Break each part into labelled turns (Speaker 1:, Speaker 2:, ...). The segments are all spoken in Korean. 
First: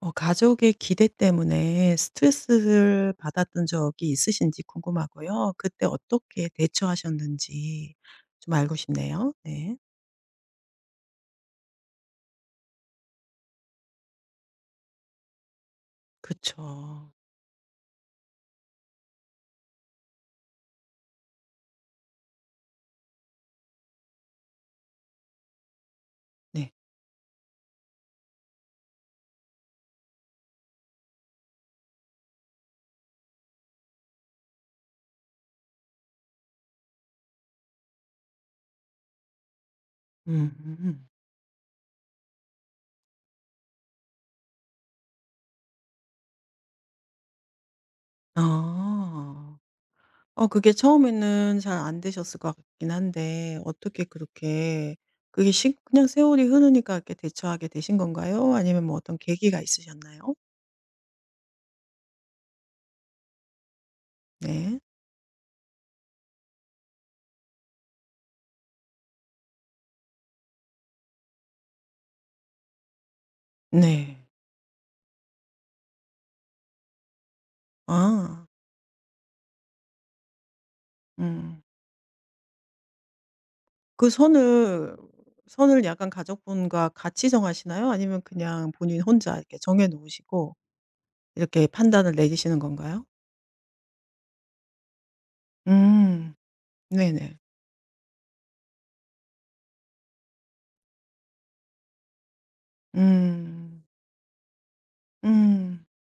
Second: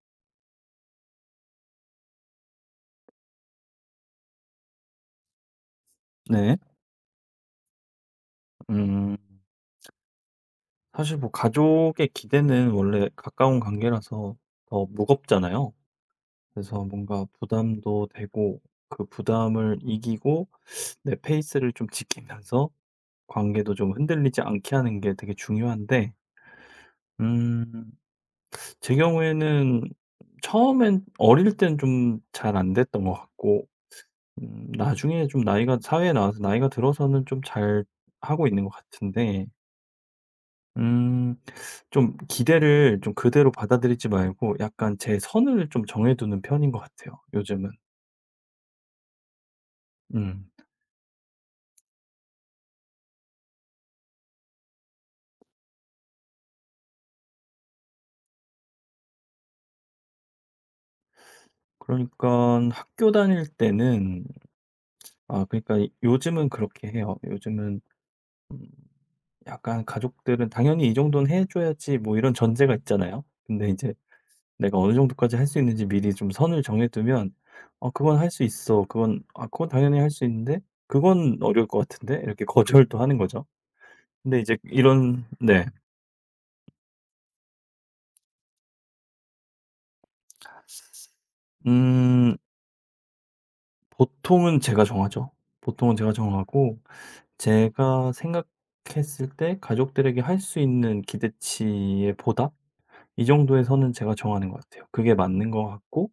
Speaker 1: 어 가족의 기대 때문에 스트레스를 받았던 적이 있으신지 궁금하고요. 그때 어떻게
Speaker 2: 네.
Speaker 1: 대처하셨는지 좀 알고
Speaker 2: 음.
Speaker 1: 싶네요. 네.
Speaker 2: 사실 뭐 가족의 기대는 원래 가까운 관계라서 더 무겁잖아요. 그래서
Speaker 1: 그쵸.
Speaker 2: 뭔가 부담도 되고 그 부담을 이기고 내 페이스를 좀 지키면서 관계도 좀 흔들리지 않게 하는 게 되게 중요한데,
Speaker 1: 네.
Speaker 2: 음 제 경우에는 처음엔 어릴 땐 좀 잘 안 됐던 것 같고, 나중에 좀 나이가 사회에 나와서 나이가 들어서는 좀 잘 하고 있는 것 같은데,
Speaker 1: 음. 음.
Speaker 2: 음 좀 기대를 좀 그대로 받아들이지 말고 약간 제 선을 좀 정해 두는 편인 것 같아요, 요즘은.
Speaker 1: 아. 어
Speaker 2: 음.
Speaker 1: 그게 처음에는 잘 안 되셨을 것 같긴 한데 어떻게 그렇게 그게 시 그냥 세월이 흐르니까 이렇게 대처하게 되신 건가요? 아니면 뭐 어떤 계기가 있으셨나요?
Speaker 2: 그러니까 학교 다닐 때는,
Speaker 1: 네.
Speaker 2: 아 그러니까 이 요즘은 그렇게 해요. 요즘은 약간 가족들은 당연히 이 정도는 해 줘야지 뭐 이런 전제가 있잖아요. 근데 이제
Speaker 1: 네.
Speaker 2: 내가 어느 정도까지 할 수 있는지 미리 좀 선을 정해 두면 "어 그건 할 수
Speaker 1: 아.
Speaker 2: 있어." 그건 "아 그건 당연히 할 수 있는데 그건
Speaker 1: 음.
Speaker 2: 어려울 것 같은데." 이렇게 거절도 하는 거죠.
Speaker 1: 그
Speaker 2: 근데 이제
Speaker 1: 선을
Speaker 2: 이런, 네.
Speaker 1: 선을 약간 가족분과 같이 정하시나요? 아니면 그냥 본인 혼자 이렇게 정해 놓으시고 이렇게 판단을
Speaker 2: 음.
Speaker 1: 내리시는 건가요?
Speaker 2: 보통은 제가 정하죠. 보통은 제가
Speaker 1: 음.
Speaker 2: 정하고
Speaker 1: 네네.
Speaker 2: 제가 생각했을 때 가족들에게 할 수 있는 기대치의 보답? 이
Speaker 1: 음.
Speaker 2: 정도에서는 제가 정하는 것 같아요. 그게 맞는 것
Speaker 1: 음.
Speaker 2: 같고,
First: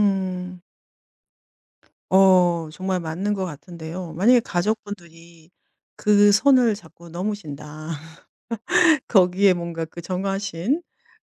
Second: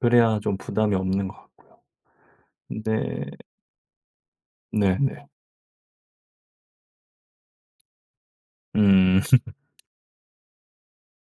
Speaker 2: 그래야 좀 부담이 없는 것 같고요.
Speaker 1: 어 정말
Speaker 2: 근데,
Speaker 1: 맞는 것 같은데요. 만약에
Speaker 2: 네네.
Speaker 1: 가족분들이 그 선을 자꾸 넘으신다.
Speaker 2: 음.
Speaker 1: 거기에 뭔가 그 정하신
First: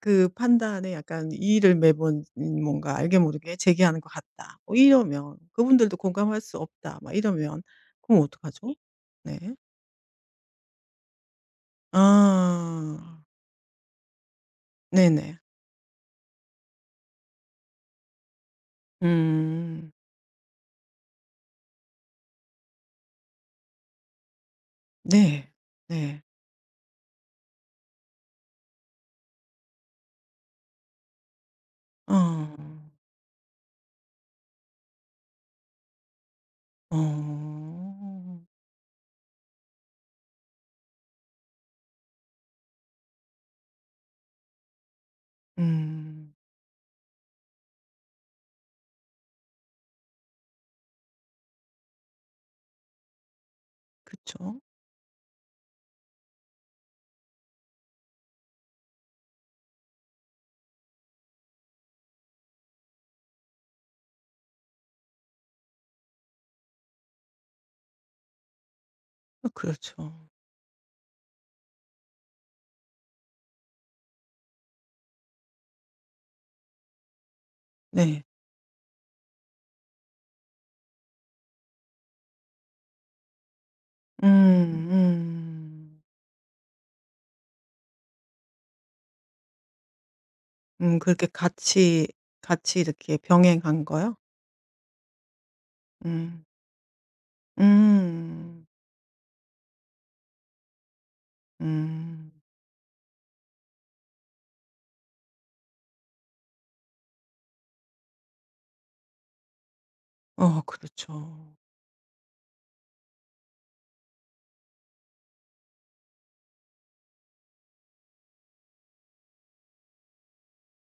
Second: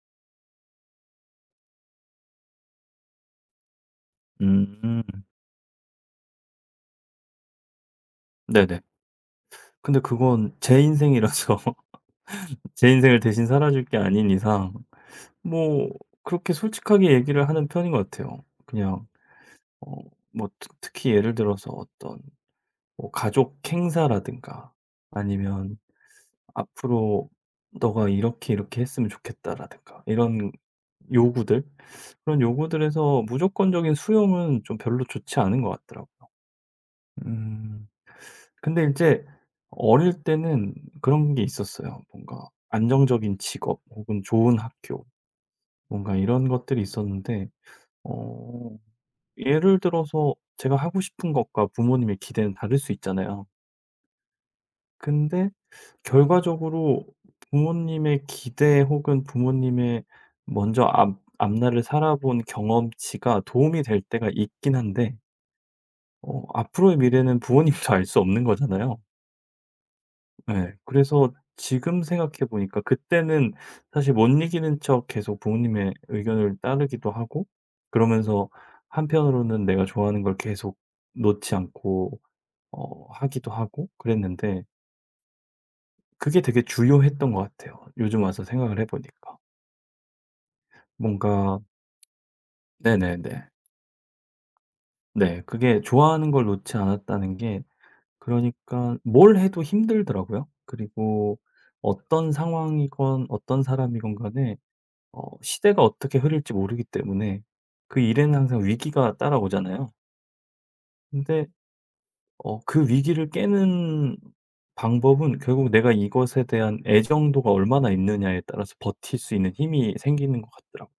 Speaker 1: 그 판단에 약간 이의를 매번 뭔가 알게 모르게 제기하는 것 같다. 뭐
Speaker 2: 음.
Speaker 1: 이러면 그분들도 공감할 수 없다. 막 이러면 그럼 어떡하죠?
Speaker 2: 네네.
Speaker 1: 네.
Speaker 2: 근데 그건 제 인생이라서 제 인생을
Speaker 1: 아.
Speaker 2: 대신 살아줄 게 아닌 이상,
Speaker 1: 네네.
Speaker 2: 뭐 그렇게 솔직하게 얘기를 하는 편인 것 같아요. 그냥
Speaker 1: 음.
Speaker 2: 어 뭐 특 특히 예를 들어서 어떤 뭐 가족 행사라든가
Speaker 1: 네.
Speaker 2: 아니면
Speaker 1: 네.
Speaker 2: "앞으로 너가 이렇게 이렇게 했으면 좋겠다."라든가 이런 요구들, 그런
Speaker 1: 어.
Speaker 2: 요구들에서 무조건적인 수용은 좀 별로 좋지 않은 것 같더라고요. 음.
Speaker 1: 어.
Speaker 2: 근데 이제 어릴 때는 그런 게 있었어요. 뭔가 안정적인 직업 혹은 좋은 학교, 뭔가
Speaker 1: 음.
Speaker 2: 이런 것들이 있었는데, 어 예를 들어서 제가 하고 싶은 것과 부모님의 기대는 다를 수 있잖아요.
Speaker 1: 그쵸.
Speaker 2: 근데 결과적으로 부모님의 기대 혹은 부모님의 먼저 앞 앞날을 살아본 경험치가 도움이 될 때가 있긴 한데, 앞으로의 미래는 부모님도 알 수 없는 거잖아요.
Speaker 1: 어 그렇죠.
Speaker 2: 네. 그래서 지금 생각해 보니까 그때는 사실 못 이기는 척 계속 부모님의 의견을 따르기도 하고,
Speaker 1: 네.
Speaker 2: 그러면서 한편으로는 내가 좋아하는 걸 계속 놓지 않고 하기도 하고
Speaker 1: 음
Speaker 2: 그랬는데,
Speaker 1: 음.
Speaker 2: 그게 되게 주요했던 것 같아요. 요즘 와서 생각을 해 보니까.
Speaker 1: 그렇게
Speaker 2: 뭔가,
Speaker 1: 같이 이렇게
Speaker 2: 네네네.
Speaker 1: 병행한 거요?
Speaker 2: 네. 그게 좋아하는
Speaker 1: 음.
Speaker 2: 걸 놓지 않았다는 게,
Speaker 1: 음.
Speaker 2: 그러니까 뭘 해도 힘들더라고요. 그리고
Speaker 1: 음.
Speaker 2: 어떤 상황이건 어떤 사람이건 간에 시대가 어떻게 흐를지 모르기 때문에 그 일에는 항상 위기가 따라오잖아요.
Speaker 1: 어
Speaker 2: 근데
Speaker 1: 그렇죠.
Speaker 2: 그 위기를 깨는 방법은 결국 내가 이것에 대한 애정도가 얼마나 있느냐에 따라서 버틸 수 있는 힘이 생기는 것 같더라고요.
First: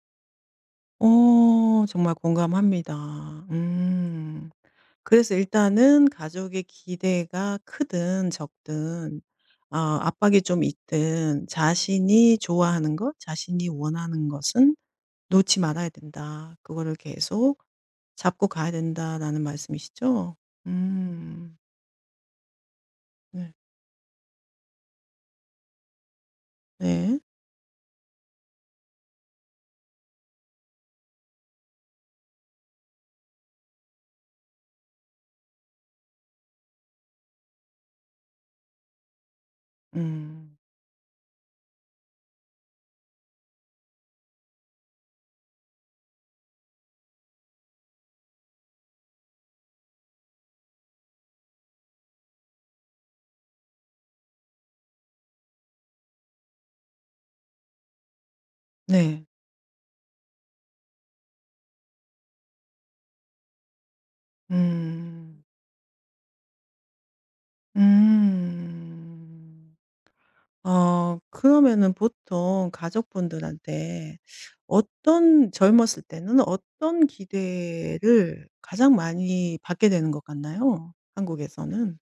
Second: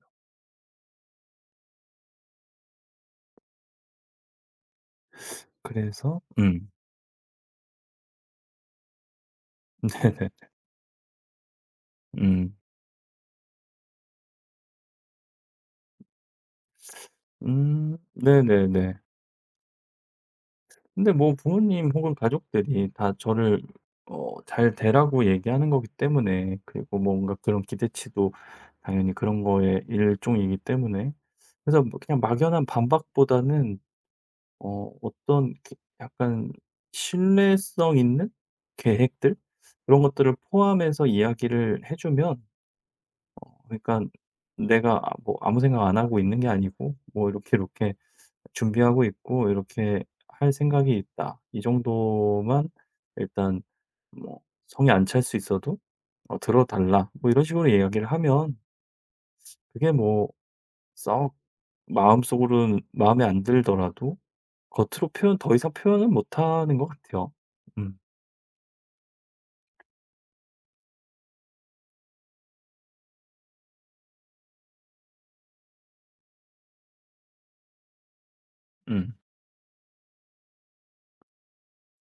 Speaker 1: 어 정말 공감합니다. 음. 그래서 일단은
Speaker 2: 그래서.
Speaker 1: 가족의
Speaker 2: 음.
Speaker 1: 기대가 크든 적든 아
Speaker 2: 네네.
Speaker 1: 압박이 좀 있든 자신이
Speaker 2: 음.
Speaker 1: 좋아하는 것, 자신이 원하는 것은 놓지 말아야 된다. 그거를 계속 잡고 가야
Speaker 2: 네네네.
Speaker 1: 된다라는 말씀이시죠?
Speaker 2: 근데 뭐
Speaker 1: 음.
Speaker 2: 부모님 혹은 가족들이 다
Speaker 1: 네.
Speaker 2: 저를 잘 되라고 얘기하는 거기 때문에, 그리고 뭐
Speaker 1: 네.
Speaker 2: 뭔가 그런 기대치도 당연히 그런 거의 일종이기 때문에, 그래서 뭐 그냥 막연한 반박보다는 어떤 이렇게 약간 신뢰성 있는 계획들, 그런 것들을
Speaker 1: 음.
Speaker 2: 포함해서 이야기를 해 주면, 그러니까 내가 아 뭐 아무 생각 안 하고 있는 게 아니고 뭐 이렇게 준비하고 있고 이렇게 할 생각이 있다. 이 정도만 일단 뭐 성에 안 찰 수 있어도 "들어 달라." 뭐 이런 식으로 이야기를 하면,
Speaker 1: 네.
Speaker 2: 그게 뭐 썩 마음속으로는 마음에 안 들더라도 겉으로 표현,
Speaker 1: 음.
Speaker 2: 더 이상 표현은 못 하는 것 같아요. 음.
Speaker 1: 음. 어 그러면은 보통 가족분들한테 어떤 젊었을 때는 어떤 기대를 가장
Speaker 2: 음.
Speaker 1: 많이 받게 되는 것 같나요? 한국에서는?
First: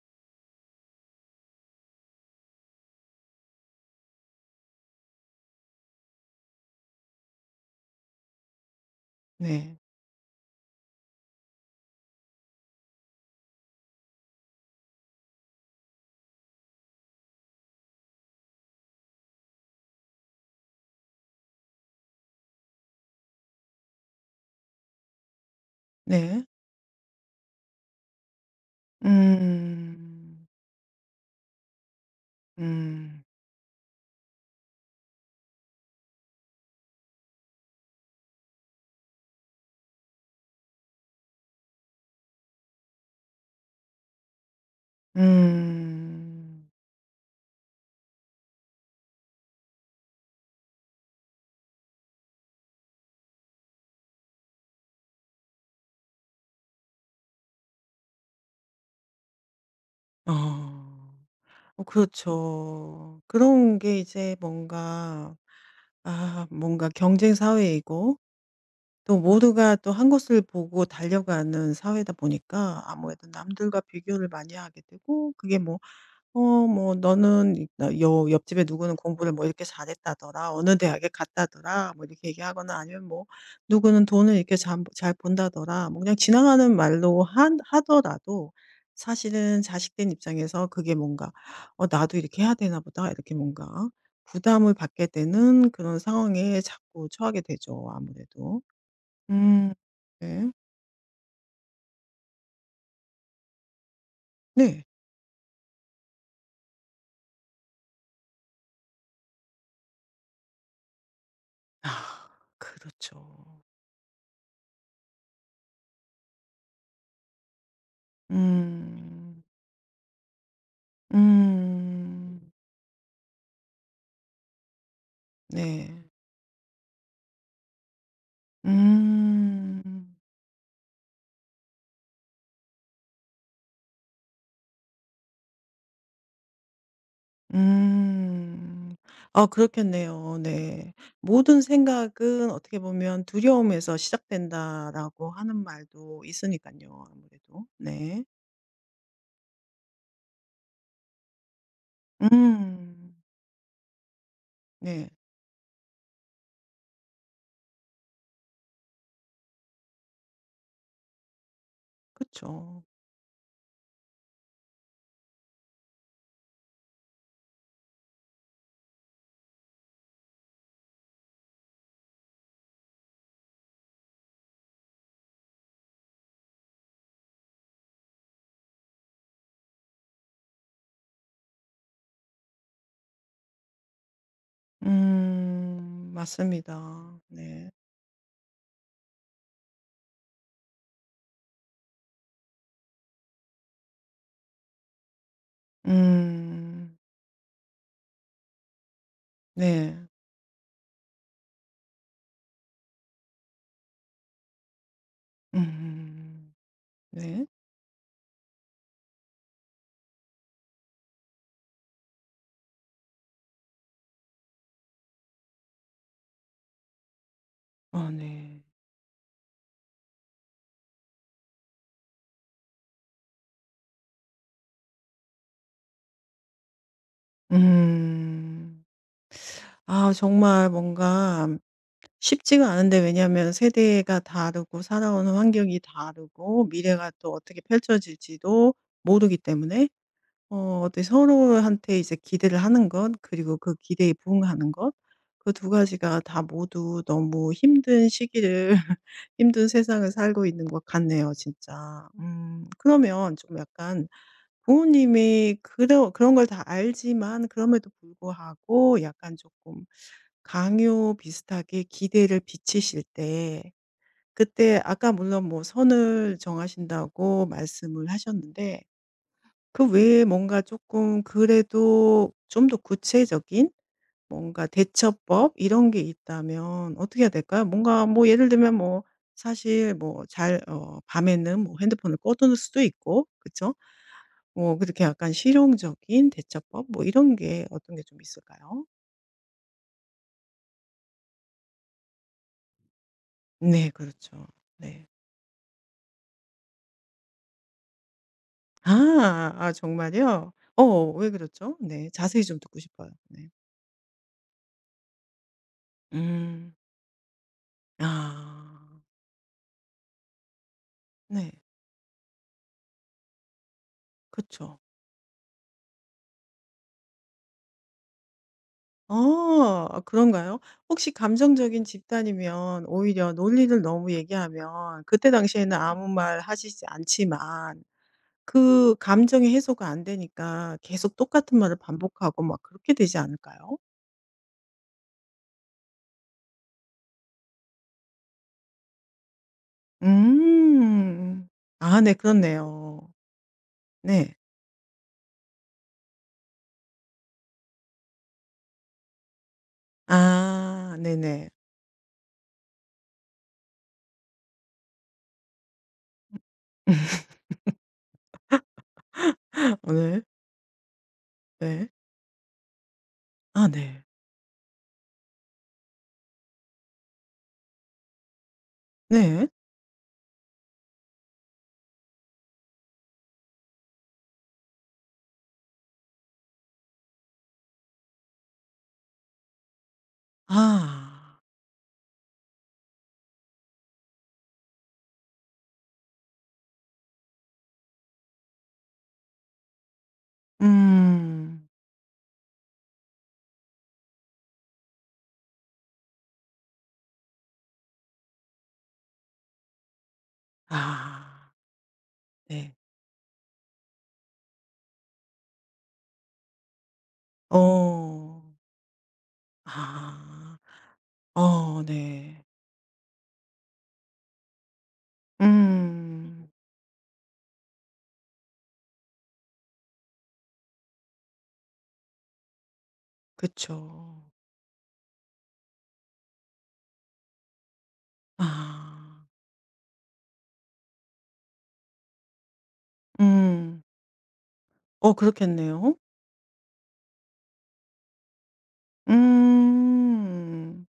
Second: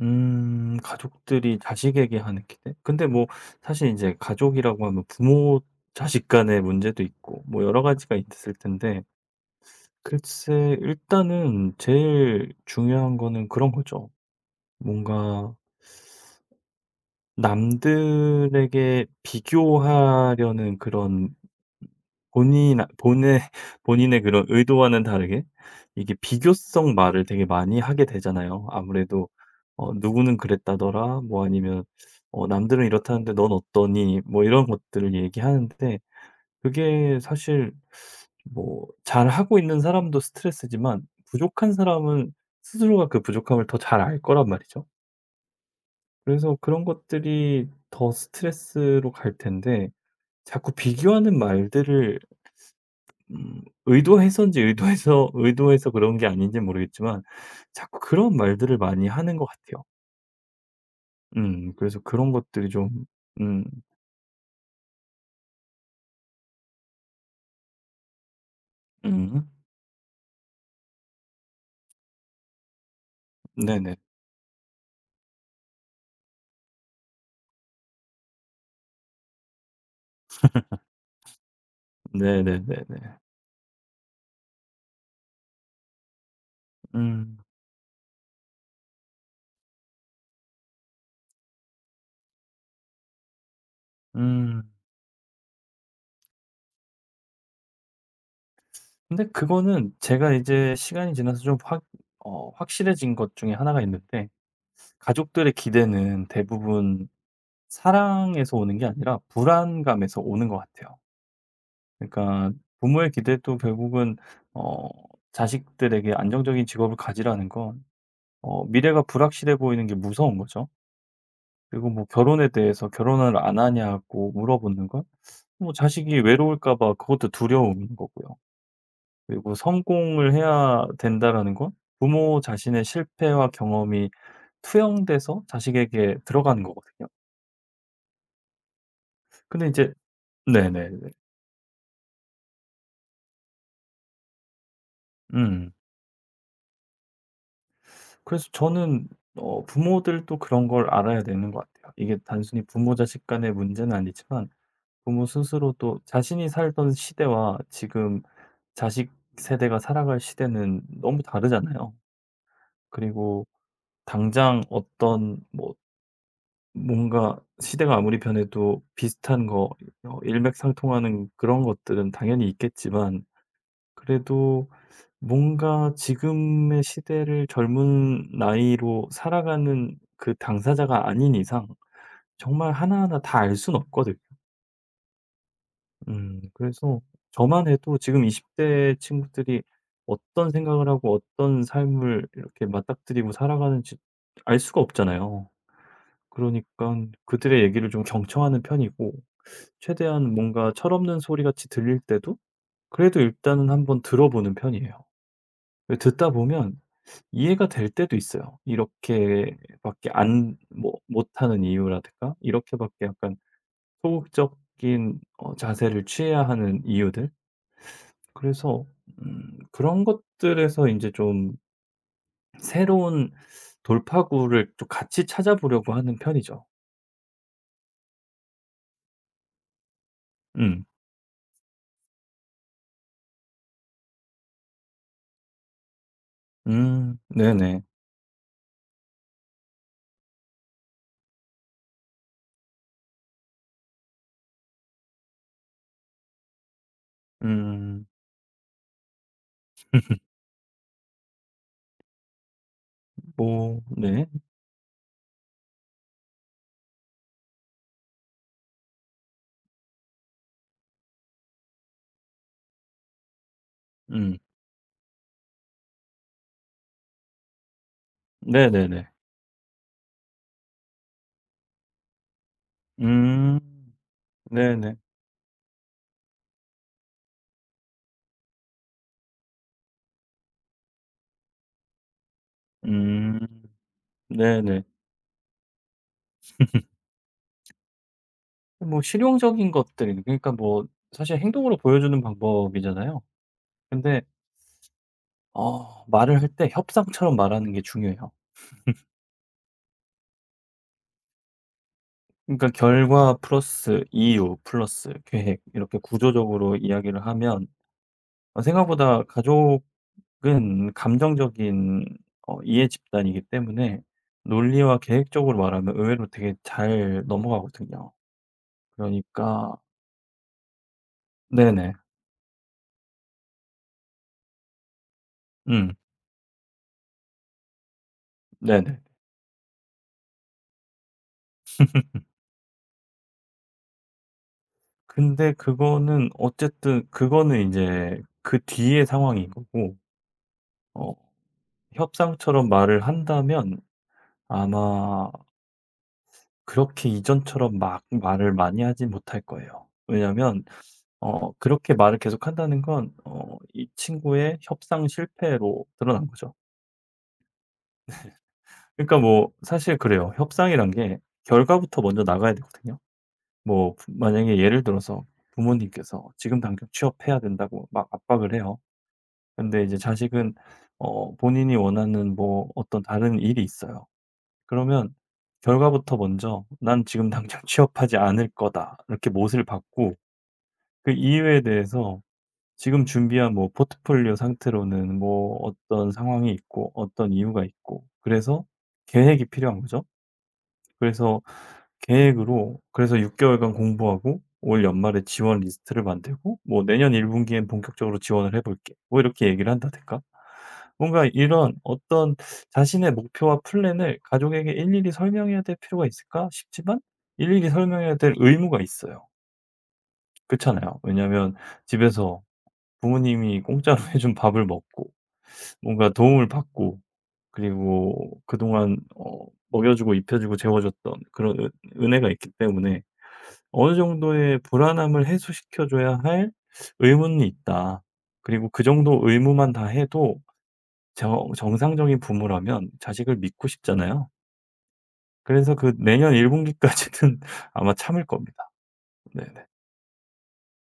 Speaker 2: 음. 가족들이 자식에게 하는 기대? 근데 뭐 사실 이제 가족이라고 하면 부모 자식 간의 문제도 있고 뭐 여러 가지가 있을 텐데,
Speaker 1: 네.
Speaker 2: 글쎄 일단은 제일 중요한 거는 그런 거죠. 뭔가 남들에게 비교하려는 그런 본인 아 본의 본인의 그런 의도와는 다르게 이게
Speaker 1: 네.
Speaker 2: 비교성 말을 되게 많이 하게 되잖아요, 아무래도. "누구는
Speaker 1: 음.
Speaker 2: 그랬다더라." 뭐 아니면 "남들은
Speaker 1: 음.
Speaker 2: 이렇다는데 넌 어떠니?" 뭐 이런 것들을 얘기하는데, 그게 사실 뭐 잘하고 있는 사람도 스트레스지만 부족한 사람은 스스로가 그 부족함을 더 잘 알 거란 말이죠. 그래서
Speaker 1: 음.
Speaker 2: 그런 것들이 더 스트레스로 갈 텐데 자꾸 비교하는 말들을, 의도해서인지 의도해서 의도해서 그런 게 아닌지 모르겠지만 자꾸 그런 말들을 많이 하는 것 같아요.
Speaker 1: 어. 어
Speaker 2: 그래서 그런 것들이 좀.
Speaker 1: 그렇죠.
Speaker 2: 음.
Speaker 1: 그런 게 이제 뭔가 아 뭔가 경쟁 사회이고 또
Speaker 2: 음.
Speaker 1: 모두가 또 한 곳을 보고 달려가는 사회다 보니까 아무래도 남들과
Speaker 2: 네네.
Speaker 1: 비교를 많이 하게 되고 그게 뭐 "어 뭐 너는 이 나 여 옆집에 누구는 공부를 뭐 이렇게 잘했다더라. 어느 대학에 갔다더라." 뭐 이렇게 얘기하거나
Speaker 2: 네네네네.
Speaker 1: 아니면 뭐 "누구는 돈을 이렇게 잘본다더라 뭐 그냥 지나가는 말로
Speaker 2: 음.
Speaker 1: 한 하더라도 사실은 자식된 입장에서 그게 뭔가 '어 나도 이렇게 해야 되나 보다.' 이렇게 뭔가
Speaker 2: 음.
Speaker 1: 부담을 받게 되는 그런 상황에 자꾸 처하게 되죠, 아무래도.
Speaker 2: 근데
Speaker 1: 음.
Speaker 2: 그거는 제가
Speaker 1: 네.
Speaker 2: 이제 시간이 지나서 좀 확 어 확실해진 것 중에 하나가 있는데,
Speaker 1: 네.
Speaker 2: 가족들의 기대는 대부분 사랑에서 오는 게 아니라 불안감에서 오는 것 같아요.
Speaker 1: 아
Speaker 2: 그러니까 부모의 기대도
Speaker 1: 그렇죠.
Speaker 2: 결국은 어 자식들에게 안정적인 직업을 가지라는 건 미래가
Speaker 1: 음.
Speaker 2: 불확실해 보이는 게 무서운 거죠. 그리고 뭐
Speaker 1: 음.
Speaker 2: 결혼에 대해서 "결혼을 안 하냐?"고 물어보는 건 뭐
Speaker 1: 네.
Speaker 2: 자식이 외로울까 봐 그것도 두려움인 거고요. 그리고
Speaker 1: 음.
Speaker 2: '성공을 해야 된다.'라는 건 부모 자신의 실패와 경험이 투영돼서 자식에게 들어가는 거거든요.
Speaker 1: 음. 아
Speaker 2: 근데 이제,
Speaker 1: 그렇겠네요. 네.
Speaker 2: 네네네.
Speaker 1: "모든 생각은 어떻게 보면 두려움에서 시작된다."라고 하는
Speaker 2: 음.
Speaker 1: 말도 있으니까요 아무래도. 네.
Speaker 2: 그래서 저는 부모들도 그런 걸 알아야 되는 것 같아요. 이게 단순히 부모
Speaker 1: 음.
Speaker 2: 자식 간의 문제는 아니지만
Speaker 1: 네.
Speaker 2: 부모 스스로도 자신이 살던 시대와 지금 자식 세대가 살아갈 시대는 너무 다르잖아요.
Speaker 1: 그쵸.
Speaker 2: 그리고 당장 어떤 뭐 뭔가 시대가 아무리 변해도 비슷한 거, 일맥상통하는 그런 것들은 당연히 있겠지만 그래도 뭔가 지금의 시대를 젊은 나이로 살아가는 그 당사자가 아닌 이상 정말 하나하나 다 알 순 없거든요.
Speaker 1: 음. 맞습니다.
Speaker 2: 그래서 저만
Speaker 1: 네.
Speaker 2: 해도 지금 20대 친구들이 어떤 생각을 하고 어떤 삶을 이렇게 맞닥뜨리고 살아가는지 알 수가 없잖아요.
Speaker 1: 음.
Speaker 2: 그러니깐 그들의 얘기를 좀 경청하는 편이고,
Speaker 1: 네.
Speaker 2: 최대한 뭔가 철없는 소리같이 들릴 때도 그래도 일단은 한번 들어 보는 편이에요. 왜 듣다
Speaker 1: 음.
Speaker 2: 보면
Speaker 1: 네.
Speaker 2: 이해가 될 때도 있어요. 이렇게 밖에 안 뭐 못하는 이유라든가 이렇게 밖에 약간 소극적인 자세를 취해야 하는 이유들.
Speaker 1: 아 네.
Speaker 2: 그래서 그런 것들에서 이제 좀 새로운 돌파구를 좀 같이 찾아보려고 하는 편이죠.
Speaker 1: 음. 아 정말
Speaker 2: 음.
Speaker 1: 뭔가 쉽지가 않은데 왜냐하면 세대가 다르고 살아오는 환경이 다르고 미래가
Speaker 2: 음.
Speaker 1: 또 어떻게
Speaker 2: 네네.
Speaker 1: 펼쳐질지도 모르기 때문에 어 어떻게 서로한테 이제 기대를 하는 것 그리고 그 기대에 부응하는 것 그 두 가지가 다 모두 너무
Speaker 2: 음.
Speaker 1: 힘든 시기를 힘든 세상을 살고 있는 것 같네요 진짜. 그러면 좀
Speaker 2: 뭐
Speaker 1: 약간
Speaker 2: 네.
Speaker 1: 부모님이 그런 걸 다 알지만 그럼에도 불구하고 약간 조금 강요 비슷하게 기대를 비치실 때
Speaker 2: 음.
Speaker 1: 그때 아까 물론 뭐 선을 정하신다고 말씀을 하셨는데
Speaker 2: 네네네.
Speaker 1: 그 외에 뭔가 조금 그래도 좀 더
Speaker 2: 음.
Speaker 1: 구체적인 뭔가
Speaker 2: 네네.
Speaker 1: 대처법 이런 게 있다면 어떻게 해야 될까요? 뭔가 뭐 예를 들면 뭐 사실 뭐 잘 어 밤에는 뭐 핸드폰을 꺼 두는 수도 있고
Speaker 2: 음.
Speaker 1: 그쵸? 뭐
Speaker 2: 네네.
Speaker 1: 그렇게 약간 실용적인 대처법 뭐 이런 게 어떤 게 좀 있을까요?
Speaker 2: 뭐 실용적인 것들, 그러니까 뭐 사실 행동으로 보여주는 방법이잖아요.
Speaker 1: 네
Speaker 2: 근데
Speaker 1: 그렇죠. 네.
Speaker 2: 말을 할 때 협상처럼 말하는 게 중요해요.
Speaker 1: 아. 아 정말요? 어 왜 그렇죠? 네. 자세히 좀
Speaker 2: 그러니까
Speaker 1: 듣고 싶어요.
Speaker 2: 결과
Speaker 1: 네.
Speaker 2: 플러스 이유 플러스 계획 이렇게
Speaker 1: 음.
Speaker 2: 구조적으로 이야기를 하면
Speaker 1: 아.
Speaker 2: 생각보다 가족은
Speaker 1: 네.
Speaker 2: 감정적인 이해 집단이기 때문에
Speaker 1: 그렇
Speaker 2: 논리와 계획적으로 말하면 의외로 되게 잘 넘어가거든요. 그러니까.
Speaker 1: 어. 아 그런가요? 혹시 감정적인
Speaker 2: 네네.
Speaker 1: 집단이면 오히려 논리를 너무 얘기하면 그때 당시에는
Speaker 2: 음.
Speaker 1: 아무 말 하시지 않지만 그
Speaker 2: 네네.
Speaker 1: 감정이 해소가 안 되니까 계속 똑같은 말을 반복하고 막 그렇게 되지 않을까요?
Speaker 2: 근데 그거는 어쨌든 그거는 이제 그 뒤의 상황인 거고, 어
Speaker 1: 음. 아네
Speaker 2: 협상처럼 말을
Speaker 1: 그렇네요.
Speaker 2: 한다면
Speaker 1: 네.
Speaker 2: 아마 그렇게 이전처럼 막 말을 많이 하지 못할 거예요. 왜냐면
Speaker 1: 아 네네.
Speaker 2: 그렇게 말을 계속한다는 건 이 친구의 협상 실패로 드러난 거죠. 그러니까 뭐 사실
Speaker 1: 오늘
Speaker 2: 그래요. 협상이란 게
Speaker 1: 네.
Speaker 2: 결과부터 먼저 나가야 되거든요.
Speaker 1: 아
Speaker 2: 뭐
Speaker 1: 네.
Speaker 2: 만약에 예를 들어서 부모님께서 지금 당장 취업해야 된다고 막 압박을 해요.
Speaker 1: 네.
Speaker 2: 근데 이제 자식은 본인이 원하는 뭐 어떤 다른 일이 있어요. 그러면 결과부터 먼저 "난 지금 당장 취업하지 않을 거다." 이렇게 못을 받고, 그
Speaker 1: 아.
Speaker 2: 이유에 대해서 지금 준비한 뭐 포트폴리오 상태로는 뭐 어떤 상황이 있고 어떤 이유가 있고, 그래서 계획이 필요한 거죠. 그래서
Speaker 1: 음.
Speaker 2: 계획으로, 그래서 6 개월간 공부하고 올 연말에 지원 리스트를 만들고 뭐 "내년 1 분기엔 본격적으로 지원을 해 볼게." 뭐 이렇게 얘기를 한다든가, 뭔가
Speaker 1: 아
Speaker 2: 이런 어떤
Speaker 1: 네.
Speaker 2: 자신의 목표와 플랜을 가족에게 일일이 설명해야 될 필요가 있을까 싶지만, 일일이 설명해야 될
Speaker 1: 어.
Speaker 2: 의무가 있어요.
Speaker 1: 아.
Speaker 2: 그렇잖아요. 왜냐하면
Speaker 1: 어 네.
Speaker 2: 집에서 부모님이 공짜로 해준 밥을 먹고 뭔가
Speaker 1: 음.
Speaker 2: 도움을 받고, 그리고 그동안 먹여 주고 입혀 주고 재워 줬던 그런 은 은혜가 있기 때문에 어느
Speaker 1: 그쵸.
Speaker 2: 정도의 불안함을 해소시켜 줘야 할 의무는 있다. 그리고 그 정도
Speaker 1: 아.
Speaker 2: 의무만 다 해도 정 정상적인 부모라면 자식을 믿고
Speaker 1: 음.
Speaker 2: 싶잖아요.
Speaker 1: 어
Speaker 2: 그래서 그
Speaker 1: 그렇겠네요.
Speaker 2: 내년 1 분기까지는 아마 참을 겁니다. 네네.
Speaker 1: 음.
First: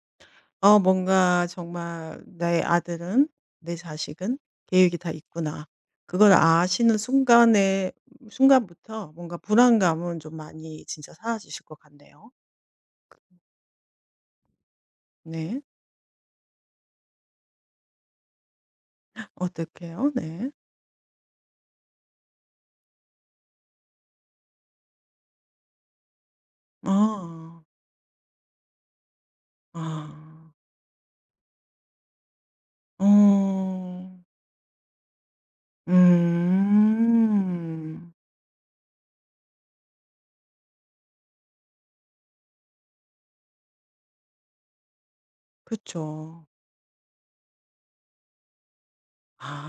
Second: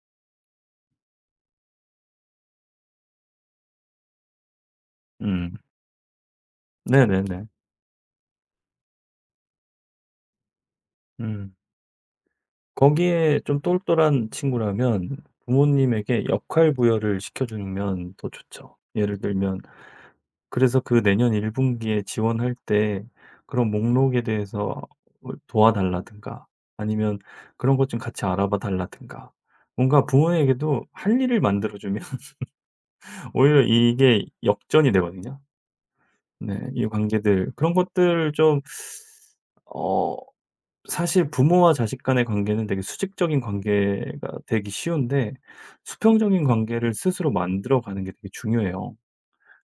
Speaker 1: 어 뭔가 정말 '나의 아들은 내 자식은 계획이 다
Speaker 2: 음.
Speaker 1: 있구나.' 그걸 아시는
Speaker 2: 네네네.
Speaker 1: 순간에 순간부터 뭔가 불안감은 좀 많이 진짜
Speaker 2: 음.
Speaker 1: 사라지실 것 같네요.
Speaker 2: 거기에 좀 똘똘한 친구라면
Speaker 1: 네.
Speaker 2: 부모님에게 역할 부여를 시켜 주면 더 좋죠. 예를 들면,
Speaker 1: 어떡해요? 네.
Speaker 2: 그래서 그 내년 1 분기에 지원할 때 그런 목록에 대해서 도와달라든가 아니면
Speaker 1: 아.
Speaker 2: 그런 것 좀 같이 알아봐 달라든가, 뭔가
Speaker 1: 아.
Speaker 2: 부모에게도 할 일을 만들어 주면 오히려
Speaker 1: 어.
Speaker 2: 이게 역전이 되거든요. 네. 이 관계들, 그런
Speaker 1: 음.
Speaker 2: 것들 좀. 어 사실 부모와 자식 간의 관계는 되게 수직적인 관계가 되기 쉬운데 수평적인
Speaker 1: 그쵸.
Speaker 2: 관계를 스스로 만들어 가는 게 되게 중요해요.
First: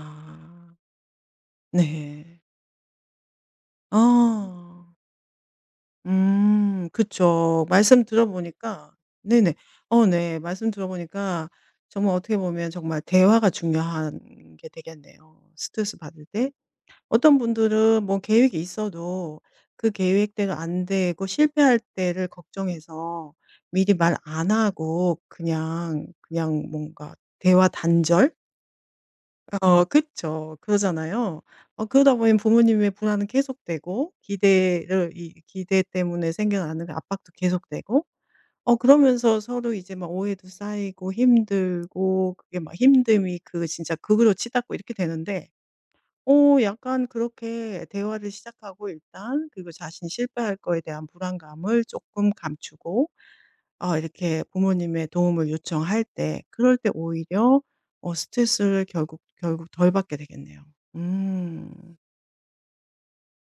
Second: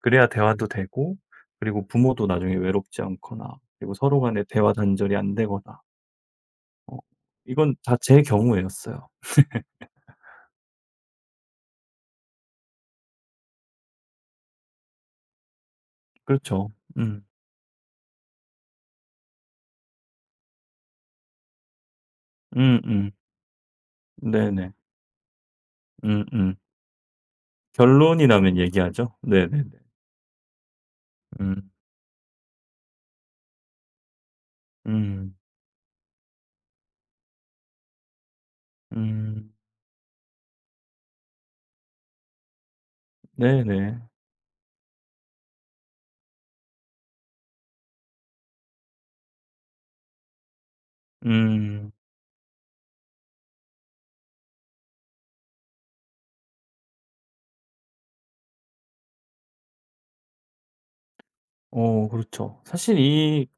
Speaker 2: 그래야 대화도 되고, 그리고 부모도
Speaker 1: 네.
Speaker 2: 나중에 외롭지 않거나, 그리고 서로 간에 대화
Speaker 1: 아
Speaker 2: 단절이 안 되거나. 어
Speaker 1: 그쵸.
Speaker 2: 이건 다
Speaker 1: 말씀
Speaker 2: 제
Speaker 1: 들어 보니까
Speaker 2: 경우였어요.
Speaker 1: 네네. 어 네. 말씀 들어 보니까 정말 어떻게 보면 정말 대화가 중요한 게 되겠네요, 스트레스 받을 때.
Speaker 2: 그렇죠. 음.
Speaker 1: 어떤 분들은 뭐 계획이 있어도 그 계획대로 안 되고 실패할 때를
Speaker 2: 음음.
Speaker 1: 걱정해서 미리 말 안
Speaker 2: 네네.
Speaker 1: 하고 그냥,
Speaker 2: 음음.
Speaker 1: 그냥 뭔가 대화
Speaker 2: 결론이
Speaker 1: 단절?
Speaker 2: 나면 얘기하죠. 네네네.
Speaker 1: 어 그쵸. 그러잖아요.
Speaker 2: 음.
Speaker 1: 어 그러다 보면 부모님의 불안은 계속되고 기대를 이
Speaker 2: 음.
Speaker 1: 기대 때문에 생겨나는 그 압박도 계속되고 어 그러면서
Speaker 2: 음.
Speaker 1: 서로 이제 막 오해도 쌓이고 힘들고 그게 막 힘듦이 그 진짜
Speaker 2: 네네.
Speaker 1: 극으로 치닫고 이렇게 되는데 어 약간 그렇게 대화를 시작하고 일단 그리고 자신이 실패할 거에 대한 불안감을
Speaker 2: 음.
Speaker 1: 조금 감추고 어 이렇게 부모님의 도움을 요청할 때 그럴 때 오히려 어 스트레스를 결국 덜 받게 되겠네요. 음.
Speaker 2: 그렇죠. 사실 이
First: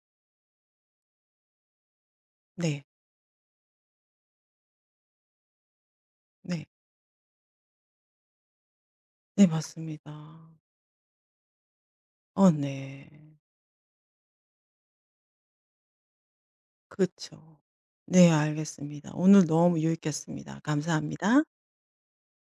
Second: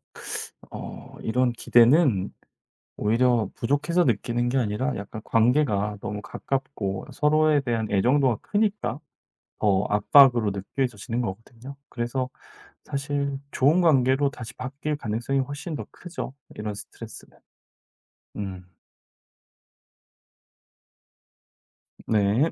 Speaker 2: 어 이런 기대는
Speaker 1: 네.
Speaker 2: 오히려 부족해서 느끼는 게 아니라 약간 관계가 너무
Speaker 1: 네.
Speaker 2: 가깝고 서로에 대한 애정도가 크니까
Speaker 1: 네
Speaker 2: 더
Speaker 1: 맞습니다.
Speaker 2: 압박으로 느껴져지는 거거든요. 그래서
Speaker 1: 어 네.
Speaker 2: 사실 좋은 관계로 다시 바뀔 가능성이 훨씬 더 크죠, 이런 스트레스는.
Speaker 1: 그쵸. 네
Speaker 2: 음.
Speaker 1: 알겠습니다. 오늘 너무 유익했습니다. 감사합니다.
Speaker 2: 네.